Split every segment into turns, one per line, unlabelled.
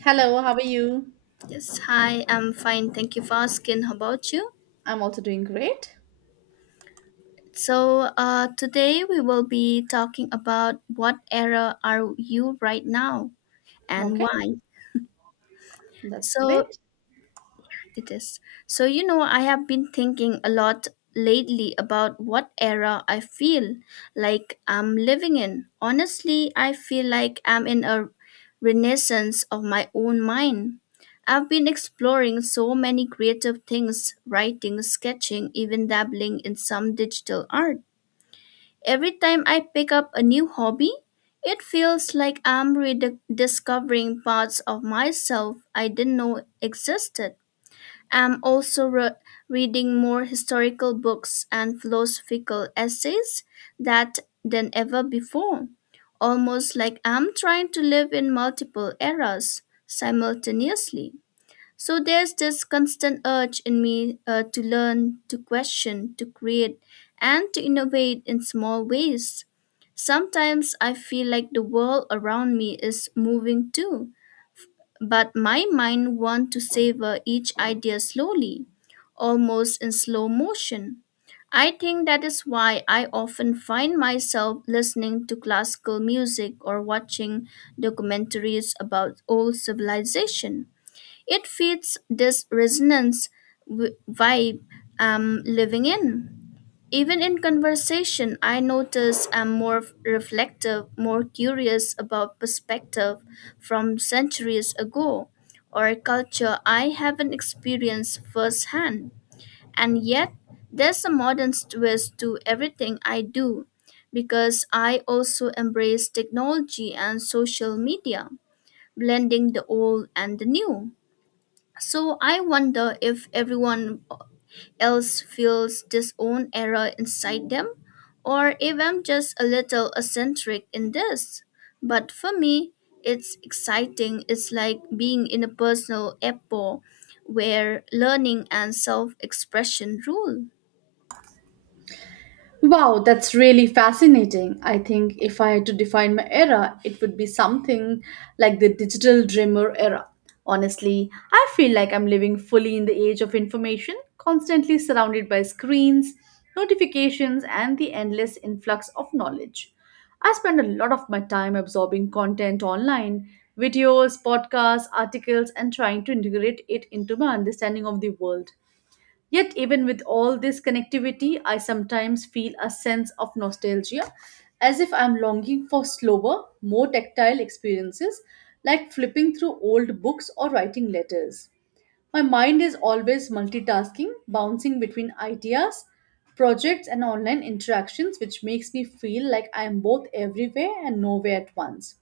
Hello, how are you?
Yes, hi, I'm fine. Thank you for asking. How about you?
I'm also doing great.
Today we will be talking about what era are you right now and
Okay,
why.
that's
So,
great.
it is. So, you know, I have been thinking a lot lately about what era I feel like I'm living in. Honestly, I feel like I'm in a renaissance of my own mind. I've been exploring so many creative things, writing, sketching, even dabbling in some digital art. Every time I pick up a new hobby, it feels like I'm rediscovering parts of myself I didn't know existed. I am also re- reading more historical books and philosophical essays that than ever before, almost like I'm trying to live in multiple eras simultaneously. So there's this constant urge in me to learn, to question, to create, and to innovate in small ways. Sometimes I feel like the world around me is moving too, but my mind wants to savor each idea slowly, almost in slow motion. I think that is why I often find myself listening to classical music or watching documentaries about old civilization. It feeds this vibe I'm living in. Even in conversation, I notice I'm more reflective, more curious about perspective from centuries ago or a culture I haven't experienced firsthand. And yet, there's a modern twist to everything I do because I also embrace technology and social media, blending the old and the new. So I wonder if everyone else feels this own era inside them, or if I'm just a little eccentric in this. But for me, it's exciting. It's like being in a personal epoch where learning and self expression rule.
Wow, that's really fascinating. I think if I had to define my era, it would be something like the digital dreamer era. Honestly, I feel like I'm living fully in the age of information, constantly surrounded by screens, notifications, and the endless influx of knowledge. I spend a lot of my time absorbing content online, videos, podcasts, articles, and trying to integrate it into my understanding of the world. Yet, even with all this connectivity, I sometimes feel a sense of nostalgia, as if I'm longing for slower, more tactile experiences, like flipping through old books or writing letters. My mind is always multitasking, bouncing between ideas, projects, and online interactions, which makes me feel like I am both everywhere and nowhere at once.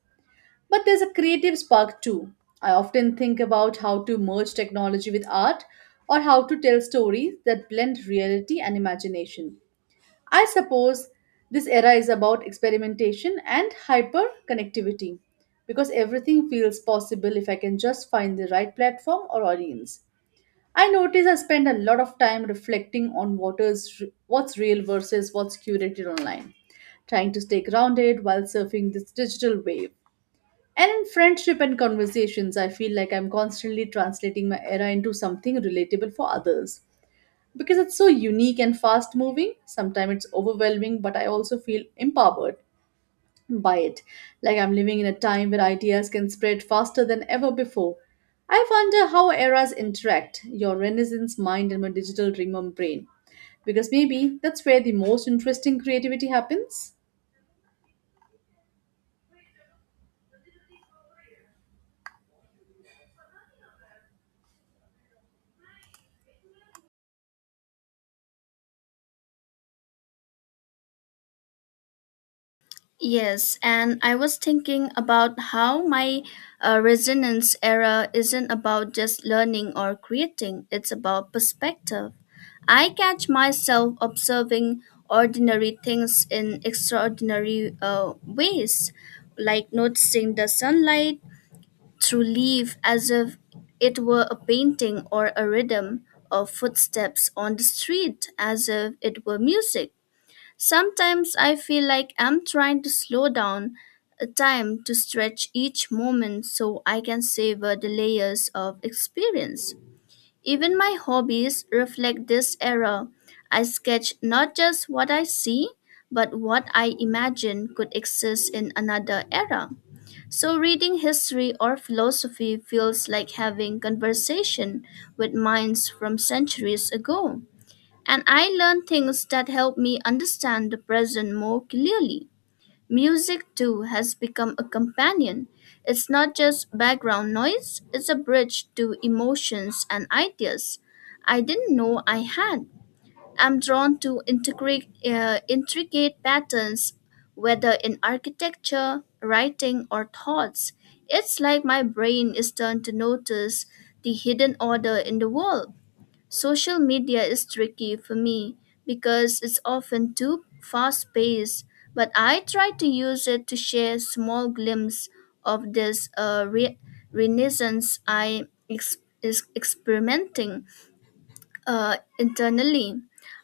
But there's a creative spark too. I often think about how to merge technology with art or how to tell stories that blend reality and imagination. I suppose this era is about experimentation and hyper connectivity because everything feels possible if I can just find the right platform or audience. I notice I spend a lot of time reflecting on what is, what's real versus what's curated online, trying to stay grounded while surfing this digital wave. And in friendship and conversations, I feel like I'm constantly translating my era into something relatable for others. Because it's so unique and fast moving, sometimes it's overwhelming, but I also feel empowered by it. Like I'm living in a time where ideas can spread faster than ever before. I wonder how eras interact your Renaissance mind and my digital dreamer brain. Because maybe that's where the most interesting creativity happens.
Yes, and I was thinking about how my resonance era isn't about just learning or creating, it's about perspective. I catch myself observing ordinary things in extraordinary ways, like noticing the sunlight through leaf as if it were a painting, or a rhythm of footsteps on the street as if it were music. Sometimes I feel like I'm trying to slow down a time to stretch each moment so I can savor the layers of experience. Even my hobbies reflect this era. I sketch not just what I see, but what I imagine could exist in another era. So reading history or philosophy feels like having conversation with minds from centuries ago, and I learn things that help me understand the present more clearly. Music, too, has become a companion. It's not just background noise, it's a bridge to emotions and ideas I didn't know I had. I'm drawn to intricate patterns, whether in architecture, writing, or thoughts. It's like my brain is turned to notice the hidden order in the world. Social media is tricky for me because it's often too fast paced, but I try to use it to share small glimpses of this renaissance I ex- is experimenting. Internally,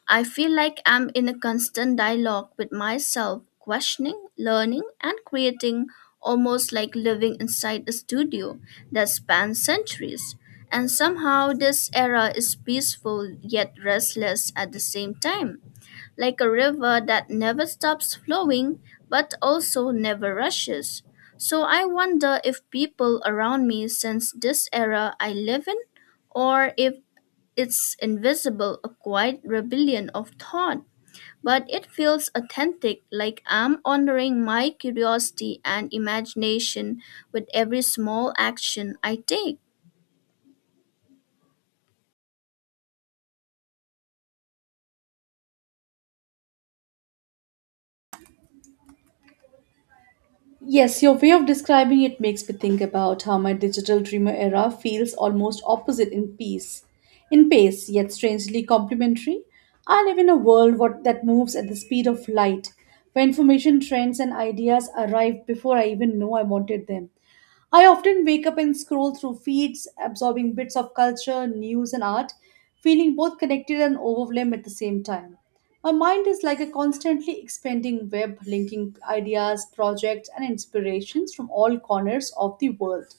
I feel like I'm in a constant dialogue with myself, questioning, learning, and creating, almost like living inside a studio that spans centuries. And somehow, this era is peaceful yet restless at the same time, like a river that never stops flowing but also never rushes. So I wonder if people around me sense this era I live in, or if it's invisible, a quiet rebellion of thought. But it feels authentic, like I'm honoring my curiosity and imagination with every small action I take.
Yes, your way of describing it makes me think about how my digital dreamer era feels almost opposite in peace, in pace, yet strangely complementary. I live in a world what, that moves at the speed of light, where information trends and ideas arrive before I even know I wanted them. I often wake up and scroll through feeds, absorbing bits of culture, news, and art, feeling both connected and overwhelmed at the same time. My mind is like a constantly expanding web, linking ideas, projects, and inspirations from all corners of the world.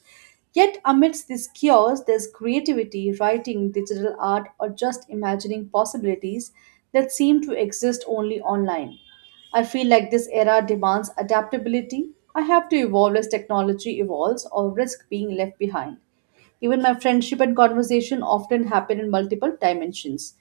Yet, amidst this chaos, there's creativity, writing, digital art, or just imagining possibilities that seem to exist only online. I feel like this era demands adaptability. I have to evolve as technology evolves or risk being left behind. Even my friendship and conversation often happen in multiple dimensions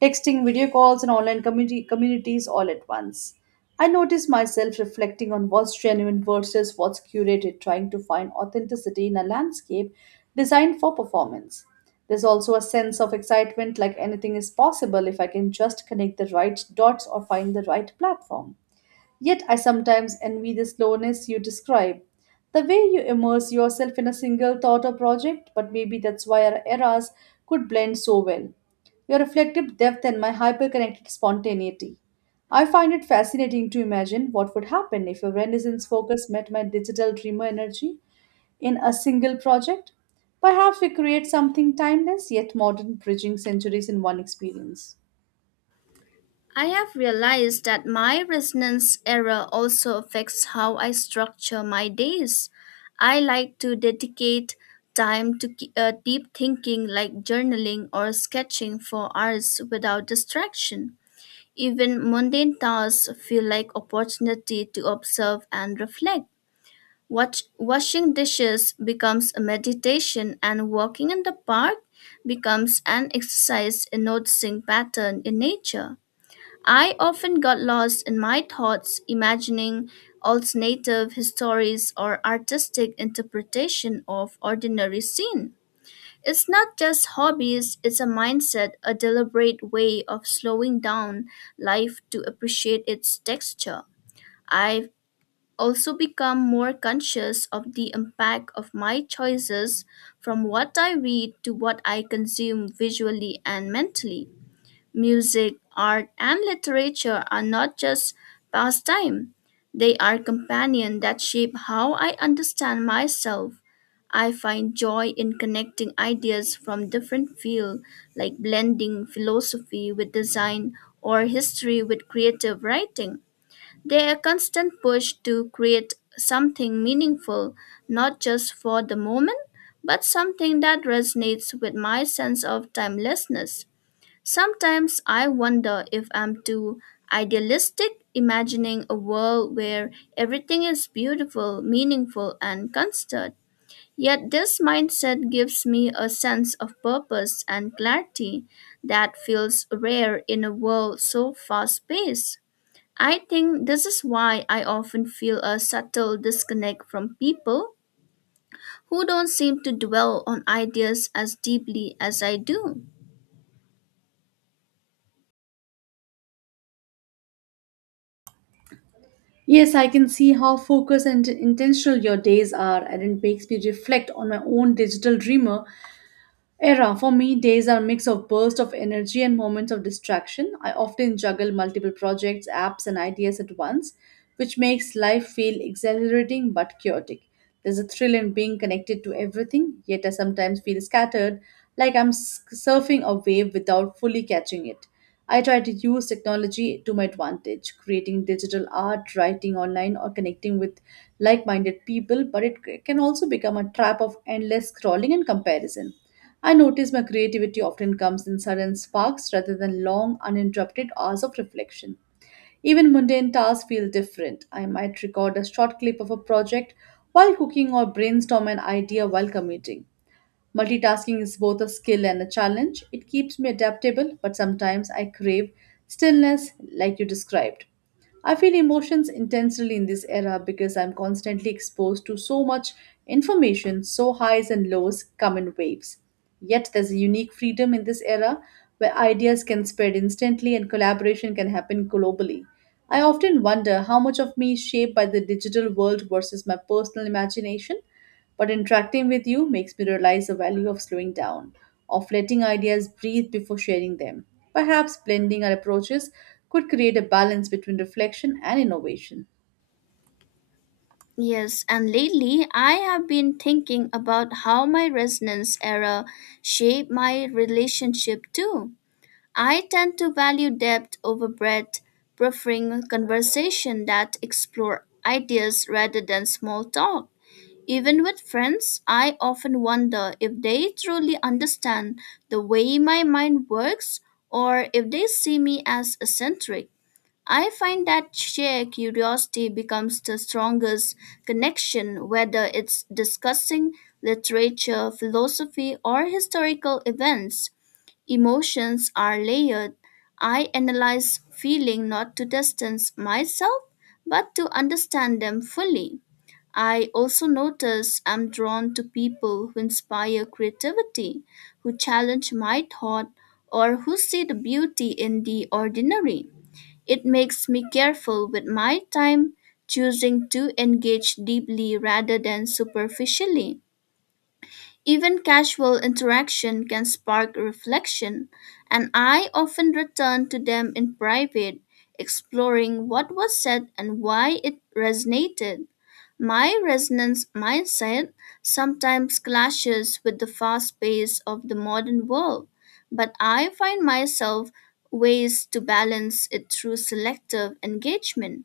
texting, video calls, and online communities all at once. I notice myself reflecting on what's genuine versus what's curated, trying to find authenticity in a landscape designed for performance. There's also a sense of excitement like anything is possible if I can just connect the right dots or find the right platform. Yet I sometimes envy the slowness you describe. The way you immerse yourself in a single thought or project, but maybe that's why our eras could blend so well. Your reflective depth and my hyperconnected spontaneity. I find it fascinating to imagine what would happen if your Renaissance focus met my digital dreamer energy in a single project. Perhaps we create something timeless yet modern, bridging centuries in one experience.
I have realized that my resonance error also affects how I structure my days. I like to dedicate time to deep thinking like journaling or sketching for hours without distraction. Even mundane tasks feel like opportunity to observe and reflect. Watch, washing dishes becomes a meditation, and walking in the park becomes an exercise in noticing pattern in nature. I often got lost in my thoughts, imagining alternative histories or artistic interpretation of ordinary scene. It's not just hobbies, it's a mindset, a deliberate way of slowing down life to appreciate its texture. I've also become more conscious of the impact of my choices, from what I read to what I consume visually and mentally. Music, art, and literature are not just pastime, they are companions that shape how I understand myself. I find joy in connecting ideas from different fields, like blending philosophy with design or history with creative writing. They are constant push to create something meaningful, not just for the moment, but something that resonates with my sense of timelessness. Sometimes I wonder if I'm too idealistic, imagining a world where everything is beautiful, meaningful, and constant. Yet this mindset gives me a sense of purpose and clarity that feels rare in a world so fast paced. I think this is why I often feel a subtle disconnect from people who don't seem to dwell on ideas as deeply as I do.
Yes, I can see how focused and intentional your days are, and it makes me reflect on my own digital dreamer era for me, days are a mix of bursts of energy and moments of distraction. I often juggle multiple projects, apps, and ideas at once, which makes life feel exhilarating but chaotic. There's a thrill in being connected to everything, yet I sometimes feel scattered, like surfing a wave without fully catching it. I try to use technology to my advantage, creating digital art, writing online, or connecting with like minded people, but can also become a trap of endless scrolling and comparison. I notice my creativity often comes in sudden sparks rather than long, uninterrupted hours of reflection. Even mundane tasks feel different. I might record a short clip of a project while cooking or brainstorm an idea while commuting. Multitasking is both a skill and a challenge. It keeps me adaptable, but sometimes I crave stillness, like you described. I feel emotions intensely in this era because I'm constantly exposed to so much information, so highs and lows come in waves. Yet there's a unique freedom in this era where ideas can spread instantly and collaboration can happen globally. I often wonder how much of me is shaped by the digital world versus my personal imagination. But interacting with you makes me realize the value of slowing down, of letting ideas breathe before sharing them. Perhaps blending our approaches could create a balance between reflection and innovation.
Yes, and lately I have been thinking about how my resonance era shaped my relationship too. I tend to value depth over breadth, preferring conversation that explore ideas rather than small talk. Even with friends, I often wonder if they truly understand the way my mind works or if they see me as eccentric. I find that shared curiosity becomes the strongest connection, whether it's discussing literature, philosophy, or historical events. Emotions are layered. I analyze feeling not to distance myself, but to understand them fully. I also notice I'm drawn to people who inspire creativity, who challenge my thought, or who see the beauty in the ordinary. It makes me careful with my time, choosing to engage deeply rather than superficially. Even casual interaction can spark reflection, and I often return to them in private, exploring what was said and why it resonated. My resonance mindset sometimes clashes with the fast pace of the modern world, but I find myself ways to balance it through selective engagement.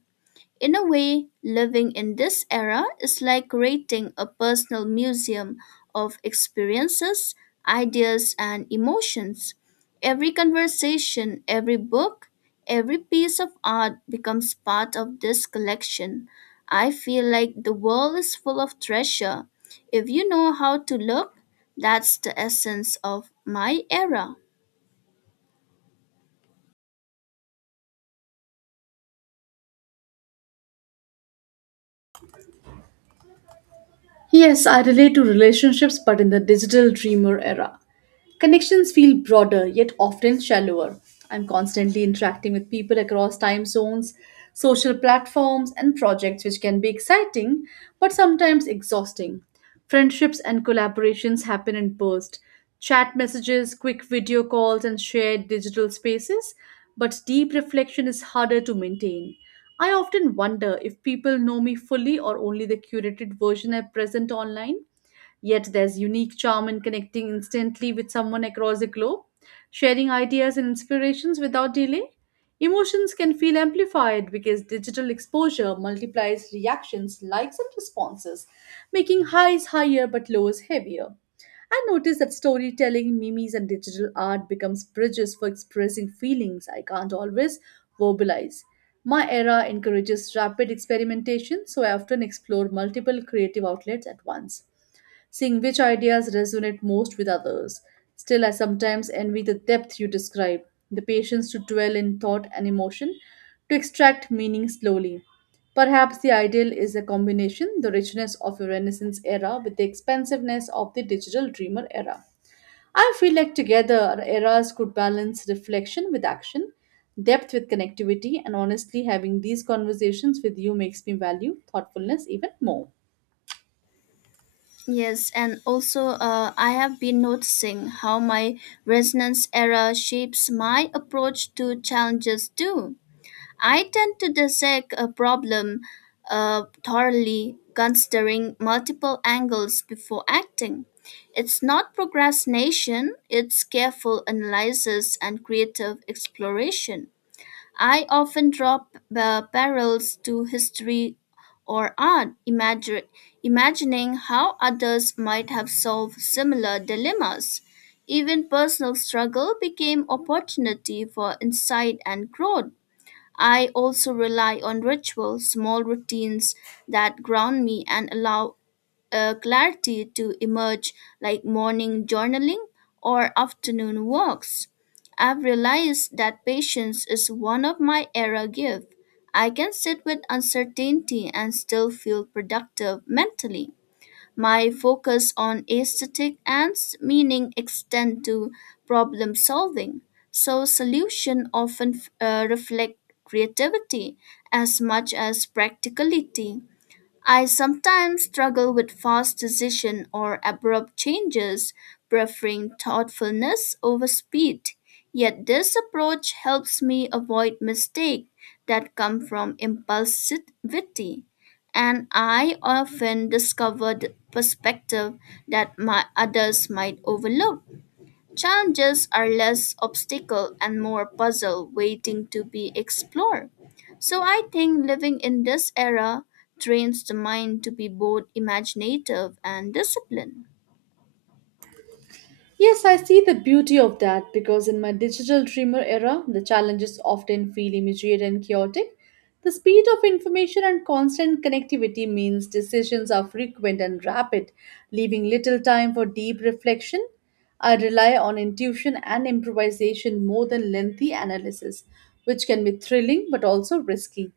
In a way, living in this era is like creating a personal museum of experiences, ideas, and emotions. Every conversation, every book, every piece of art becomes part of this collection. I feel like the world is full of treasure. If you know how to look, that's the essence of my era.
Yes, I relate to relationships, but in the digital dreamer era. Connections feel broader yet often shallower. I'm constantly interacting with people across time zones, social platforms, and projects, which can be exciting but sometimes exhausting. Friendships and collaborations happen in bursts chat messages, quick video calls, and shared digital spaces, but deep reflection is harder to maintain. I often wonder if people know me fully or only the curated version I present online. Yet there's unique charm in connecting instantly with someone across the globe, sharing ideas and inspirations without delay. Emotions can feel amplified because digital exposure multiplies reactions, likes, and responses, making highs higher but lows heavier. I noticed that storytelling, memes, and digital art becomes bridges for expressing feelings I can't always verbalize. My era encourages rapid experimentation, so I often explore multiple creative outlets at once seeing which ideas resonate most with others. Still, I sometimes envy the depth you describe, the patience to dwell in thought and emotion, to extract meaning slowly. Perhaps the ideal is a combination the richness of a Renaissance era with the expansiveness of the digital dreamer era. I feel like together our eras could balance reflection with action, depth with connectivity, and honestly, having these conversations with you makes me value thoughtfulness even more.
Yes, and also, I have been noticing how my resonance error shapes my approach to challenges too. I tend to dissect a problem thoroughly, considering multiple angles before acting. It's not procrastination, it's careful analysis and creative exploration. I often draw parallels to history or art, imagining how others might have solved similar dilemmas. Even personal struggle became opportunity for insight and growth. I also rely on rituals, small routines that ground me and allow clarity to emerge, like morning journaling or afternoon walks. I've realized that patience is one of my era gifts. I can sit with uncertainty and still feel productive mentally. My focus on aesthetic and meaning extend to problem solving. So solution often reflect creativity as much as practicality. I sometimes struggle with fast decision or abrupt changes, preferring thoughtfulness over speed. Yet this approach helps me avoid mistakes that come from impulsivity, and I often discover the perspective that my others might overlook. Challenges are less obstacle and more puzzle waiting to be explored. So I think living in this era trains the mind to be both imaginative and disciplined.
Yes, I see the beauty of that because in my digital dreamer era, the challenges often feel immediate and chaotic. The speed of information and constant connectivity means decisions are frequent and rapid, leaving little time for deep reflection. I rely on intuition and improvisation more than lengthy analysis, which can be thrilling but also risky.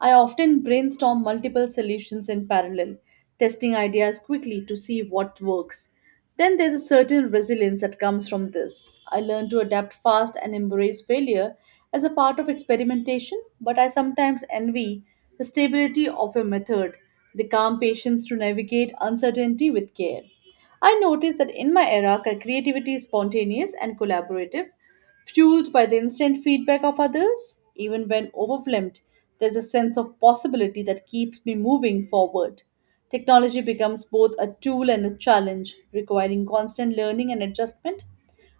I often brainstorm multiple solutions in parallel, testing ideas quickly to see what works. Then there's a certain resilience that comes from this. I learned to adapt fast and embrace failure as a part of experimentation, but I sometimes envy the stability of a method, the calm patience to navigate uncertainty with care. I notice that in my era, creativity is spontaneous and collaborative, fueled by the instant feedback of others. Even when overwhelmed, there's a sense of possibility that keeps me moving forward. Technology becomes both a tool and a challenge, requiring constant learning and adjustment.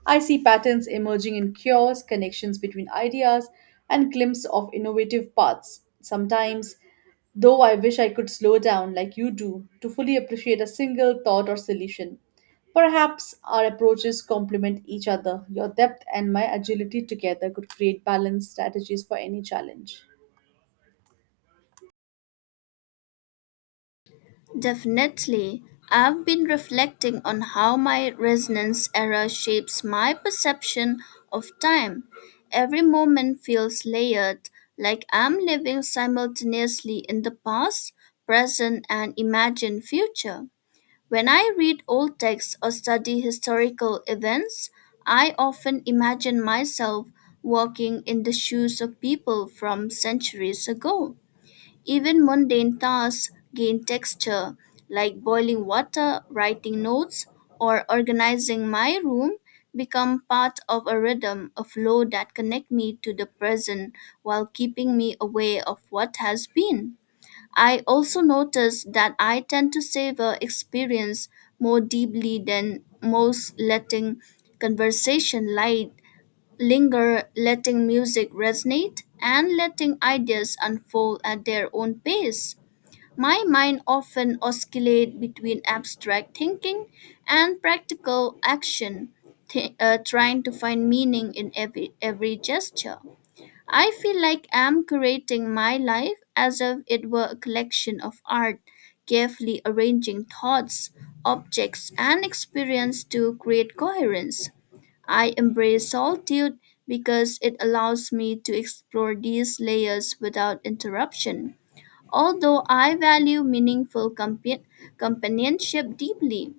I see patterns emerging in cures, connections between ideas, and glimpses of innovative paths. Sometimes, though, I wish I could slow down like you do to fully appreciate a single thought or solution. Perhaps our approaches complement each other. Your depth and my agility together could create balanced strategies for any challenge.
Definitely, I've been reflecting on how my resonance era shapes my perception of time. Every moment feels layered, like I'm living simultaneously in the past, present, and imagined future. When I read old texts or study historical events, I often imagine myself walking in the shoes of people from centuries ago. Even mundane tasks gain texture, like boiling water, writing notes, or organizing my room become part of a rhythm of flow that connect me to the present while keeping me aware of what has been. I also noticed that I tend to savor experience more deeply than most, letting conversation light linger, letting music resonate, and letting ideas unfold at their own pace. My mind often oscillates between abstract thinking and practical action, trying to find meaning in every gesture. I feel like I'm curating my life as if it were a collection of art, carefully arranging thoughts, objects, and experience to create coherence. I embrace solitude because it allows me to explore these layers without interruption. Although I value meaningful companionship deeply,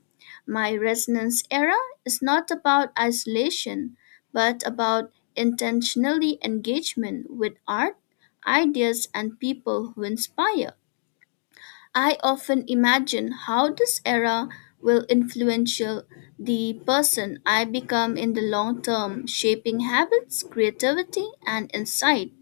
my resonance era is not about isolation, but about intentionally engagement with art, ideas, and people who inspire. I often imagine how this era will influence the person I become in the long term, shaping habits, creativity, and insight.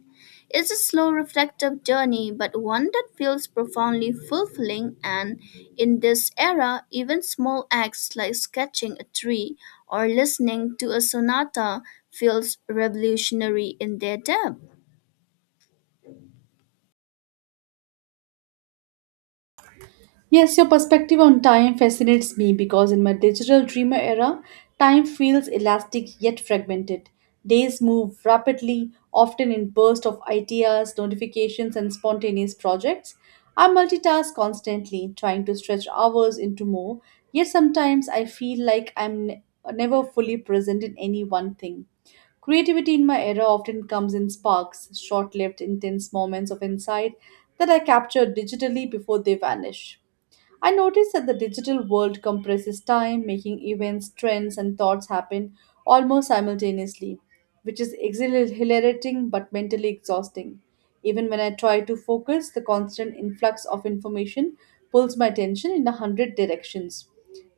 It's a slow, reflective journey, but one that feels profoundly fulfilling. And in this era, even small acts like sketching a tree or listening to a sonata feels revolutionary in their depth.
Yes, your perspective on time fascinates me because in my digital dreamer era, time feels elastic yet fragmented. Days move rapidly, often in bursts of ideas, notifications, and spontaneous projects. I multitask constantly, trying to stretch hours into more, yet sometimes I feel like never fully present in any one thing. Creativity in my era often comes in sparks, short lived, intense moments of insight that I capture digitally before they vanish. I noticed that the digital world compresses time, making events, trends, and thoughts happen almost simultaneously, which is exhilarating but mentally exhausting. Even when I try to focus, the constant influx of information pulls my attention in a hundred directions.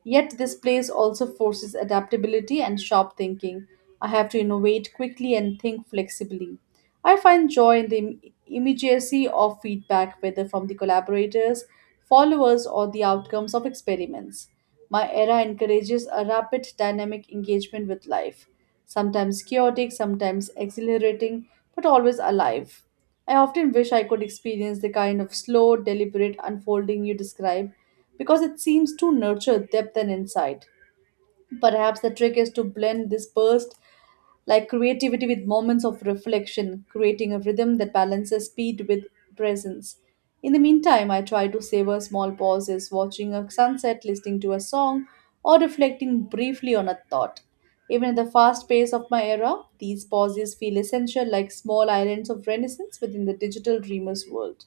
Yet this place also forces adaptability and sharp thinking. I have to innovate quickly and think flexibly. I find joy in the immediacy of feedback, whether from the collaborators, followers, or the outcomes of experiments. My era encourages a rapid, dynamic engagement with life, sometimes chaotic, sometimes exhilarating, but always alive. I often wish I could experience the kind of slow, deliberate unfolding you describe because it seems to nurture depth and insight. Perhaps the trick is to blend this burst like creativity with moments of reflection, creating a rhythm that balances speed with presence. In the meantime, I try to savor small pauses, watching a sunset, listening to a song, or reflecting briefly on a thought. Even at the fast pace of my era, these pauses feel essential like small islands of renaissance within the digital dreamer's world.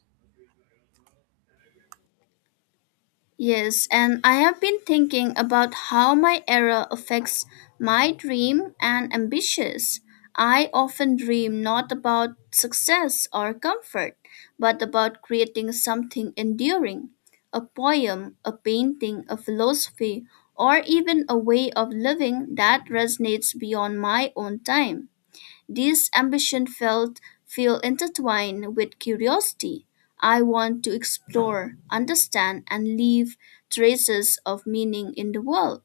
Yes, and I have been thinking about how my error affects my dream and ambitions. I often dream not about success or comfort, but about creating something enduring, a poem, a painting, a philosophy, or even a way of living that resonates beyond my own time. This ambition felt feel intertwined with curiosity. I want to explore, understand, and leave traces of meaning in the world.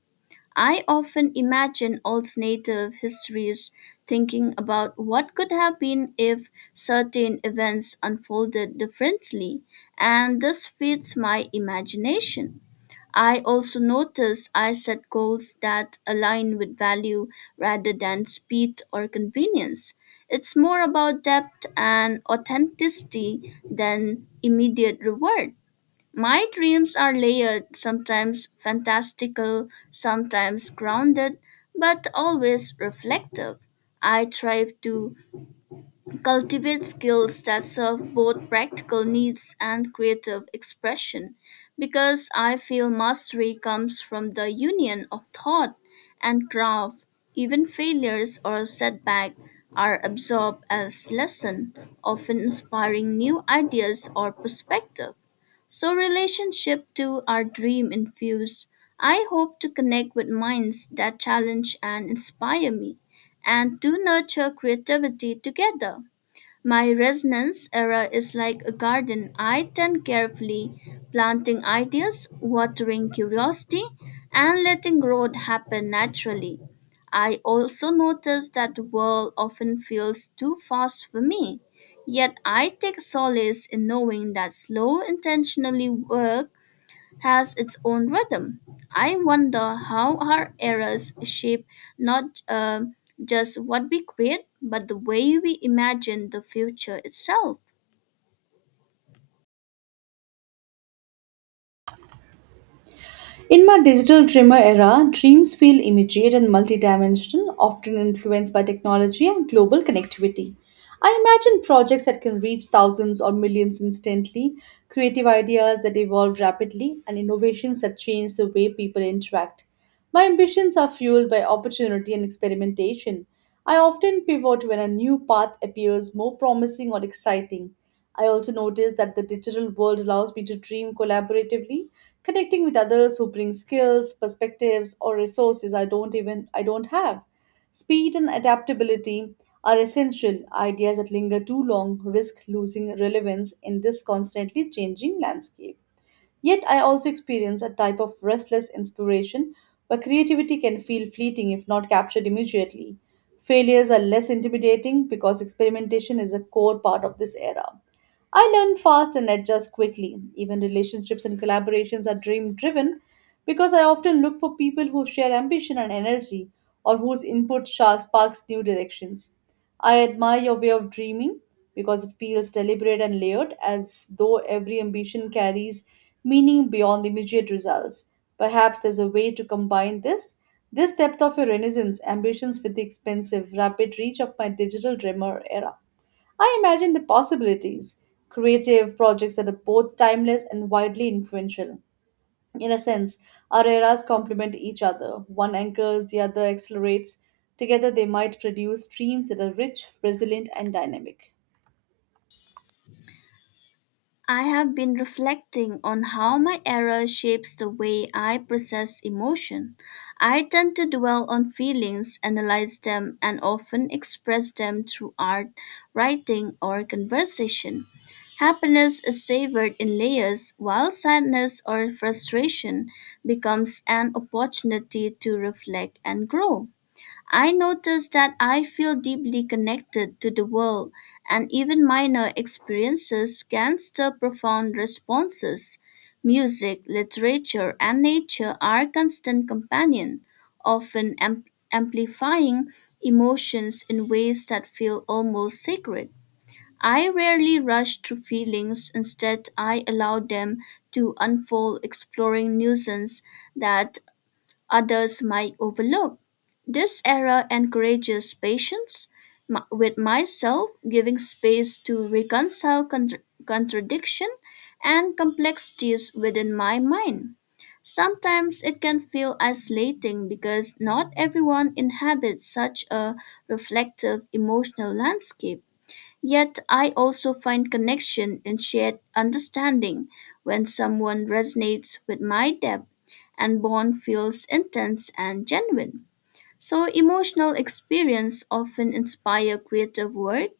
I often imagine alternative histories, thinking about what could have been if certain events unfolded differently, and this feeds my imagination. I also notice I set goals that align with value rather than speed or convenience. It's more about depth and authenticity than immediate reward. My dreams are layered, sometimes fantastical, sometimes grounded, but always reflective. I strive to cultivate skills that serve both practical needs and creative expression because I feel mastery comes from the union of thought and craft. Even failures or setback are absorbed as lesson, often inspiring new ideas or perspective. So relationship to our dream infused. I hope to connect with minds that challenge and inspire me and to nurture creativity together. My resonance era is like a garden I tend carefully, planting ideas, watering curiosity, and letting growth happen naturally. I also notice that the world often feels too fast for me, yet I take solace in knowing that slow, intentionally work has its own rhythm. I wonder how our eras shape not just what we create, but the way we imagine the future itself.
In my digital dreamer era, dreams feel immediate and multidimensional, often influenced by technology and global connectivity. I imagine projects that can reach thousands or millions instantly, creative ideas that evolve rapidly, and innovations that change the way people interact. My ambitions are fueled by opportunity and experimentation. I often pivot when a new path appears more promising or exciting. I also notice that the digital world allows me to dream collaboratively connecting with others who bring skills, perspectives, or resources I don't have. Speed and adaptability are essential. Ideas that linger too long risk losing relevance in this constantly changing landscape. Yet, I also experience a type of restless inspiration where creativity can feel fleeting if not captured immediately. Failures are less intimidating because experimentation is a core part of this era. I learn fast and adjust quickly. Even relationships and collaborations are dream driven because I often look for people who share ambition and energy or whose sparks new directions. I admire your way of dreaming because it feels deliberate and layered, as though every ambition carries meaning beyond the immediate results. Perhaps there's a way to combine this. This depth of your renaissance ambitions with the expensive, rapid reach of my digital dreamer era. I imagine the possibilities, creative projects that are both timeless and widely influential in a sense, our eras complement each other. One anchors, the other accelerates. Together, they might produce streams that are rich, resilient, and dynamic.
I have been reflecting on how my error shapes the way I process emotion. I tend to dwell on feelings, analyze them, and often express them through art, writing, or conversation. Happiness is savored in layers, while sadness or frustration becomes an opportunity to reflect and grow. I notice that I feel deeply connected to the world, and even minor experiences can stir profound responses. Music, literature, and nature are constant companions, often amplifying emotions in ways that feel almost sacred. I rarely rush through feelings, instead, I allow them to unfold, exploring nuisance that others might overlook. This era encourages patience with myself, giving space to reconcile contradiction and complexities within my mind. Sometimes it can feel isolating because not everyone inhabits such a reflective emotional landscape. Yet I also find connection in shared understanding when someone resonates with my depth and bond feels intense and genuine. So emotional experience often inspire creative work,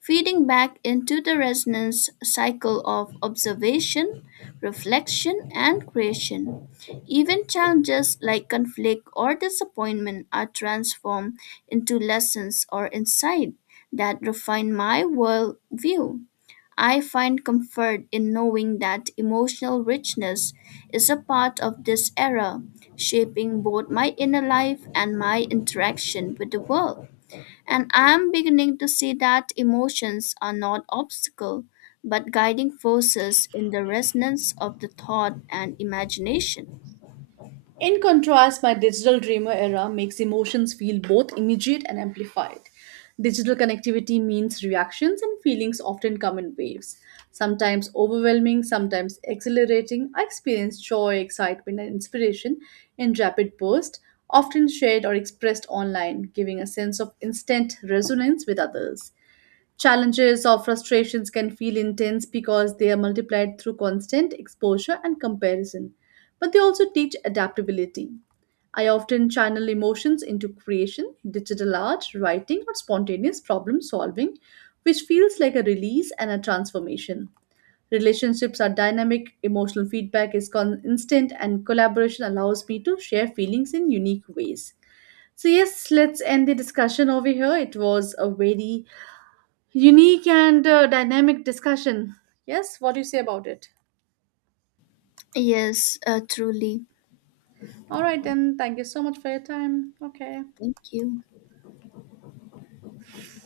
feeding back into the resonance cycle of observation, reflection, and creation. Even challenges like conflict or disappointment are transformed into lessons or insight that refine my worldview. I find comfort in knowing that emotional richness is a part of this era, shaping both my inner life and my interaction with the world. And I am beginning to see that emotions are not obstacles, but guiding forces in the resonance of the thought and imagination.
In contrast, my digital dreamer era makes emotions feel both immediate and amplified. Digital connectivity means reactions and feelings often come in waves, sometimes overwhelming, sometimes exhilarating. I experience joy, excitement, and inspiration in rapid bursts, often shared or expressed online, giving a sense of instant resonance with others. Challenges or frustrations can feel intense because they are multiplied through constant exposure and comparison, but they also teach adaptability. I often channel emotions into creation, digital art, writing, or spontaneous problem solving, which feels like a release and a transformation. Relationships are dynamic, emotional feedback is instant, and collaboration allows me to share feelings in unique ways. So, yes, let's end the discussion over here. It was a very unique and dynamic discussion. Yes, what do you say about it?
Yes, truly.
All right, then, thank you so much for your time. Okay.
Thank you.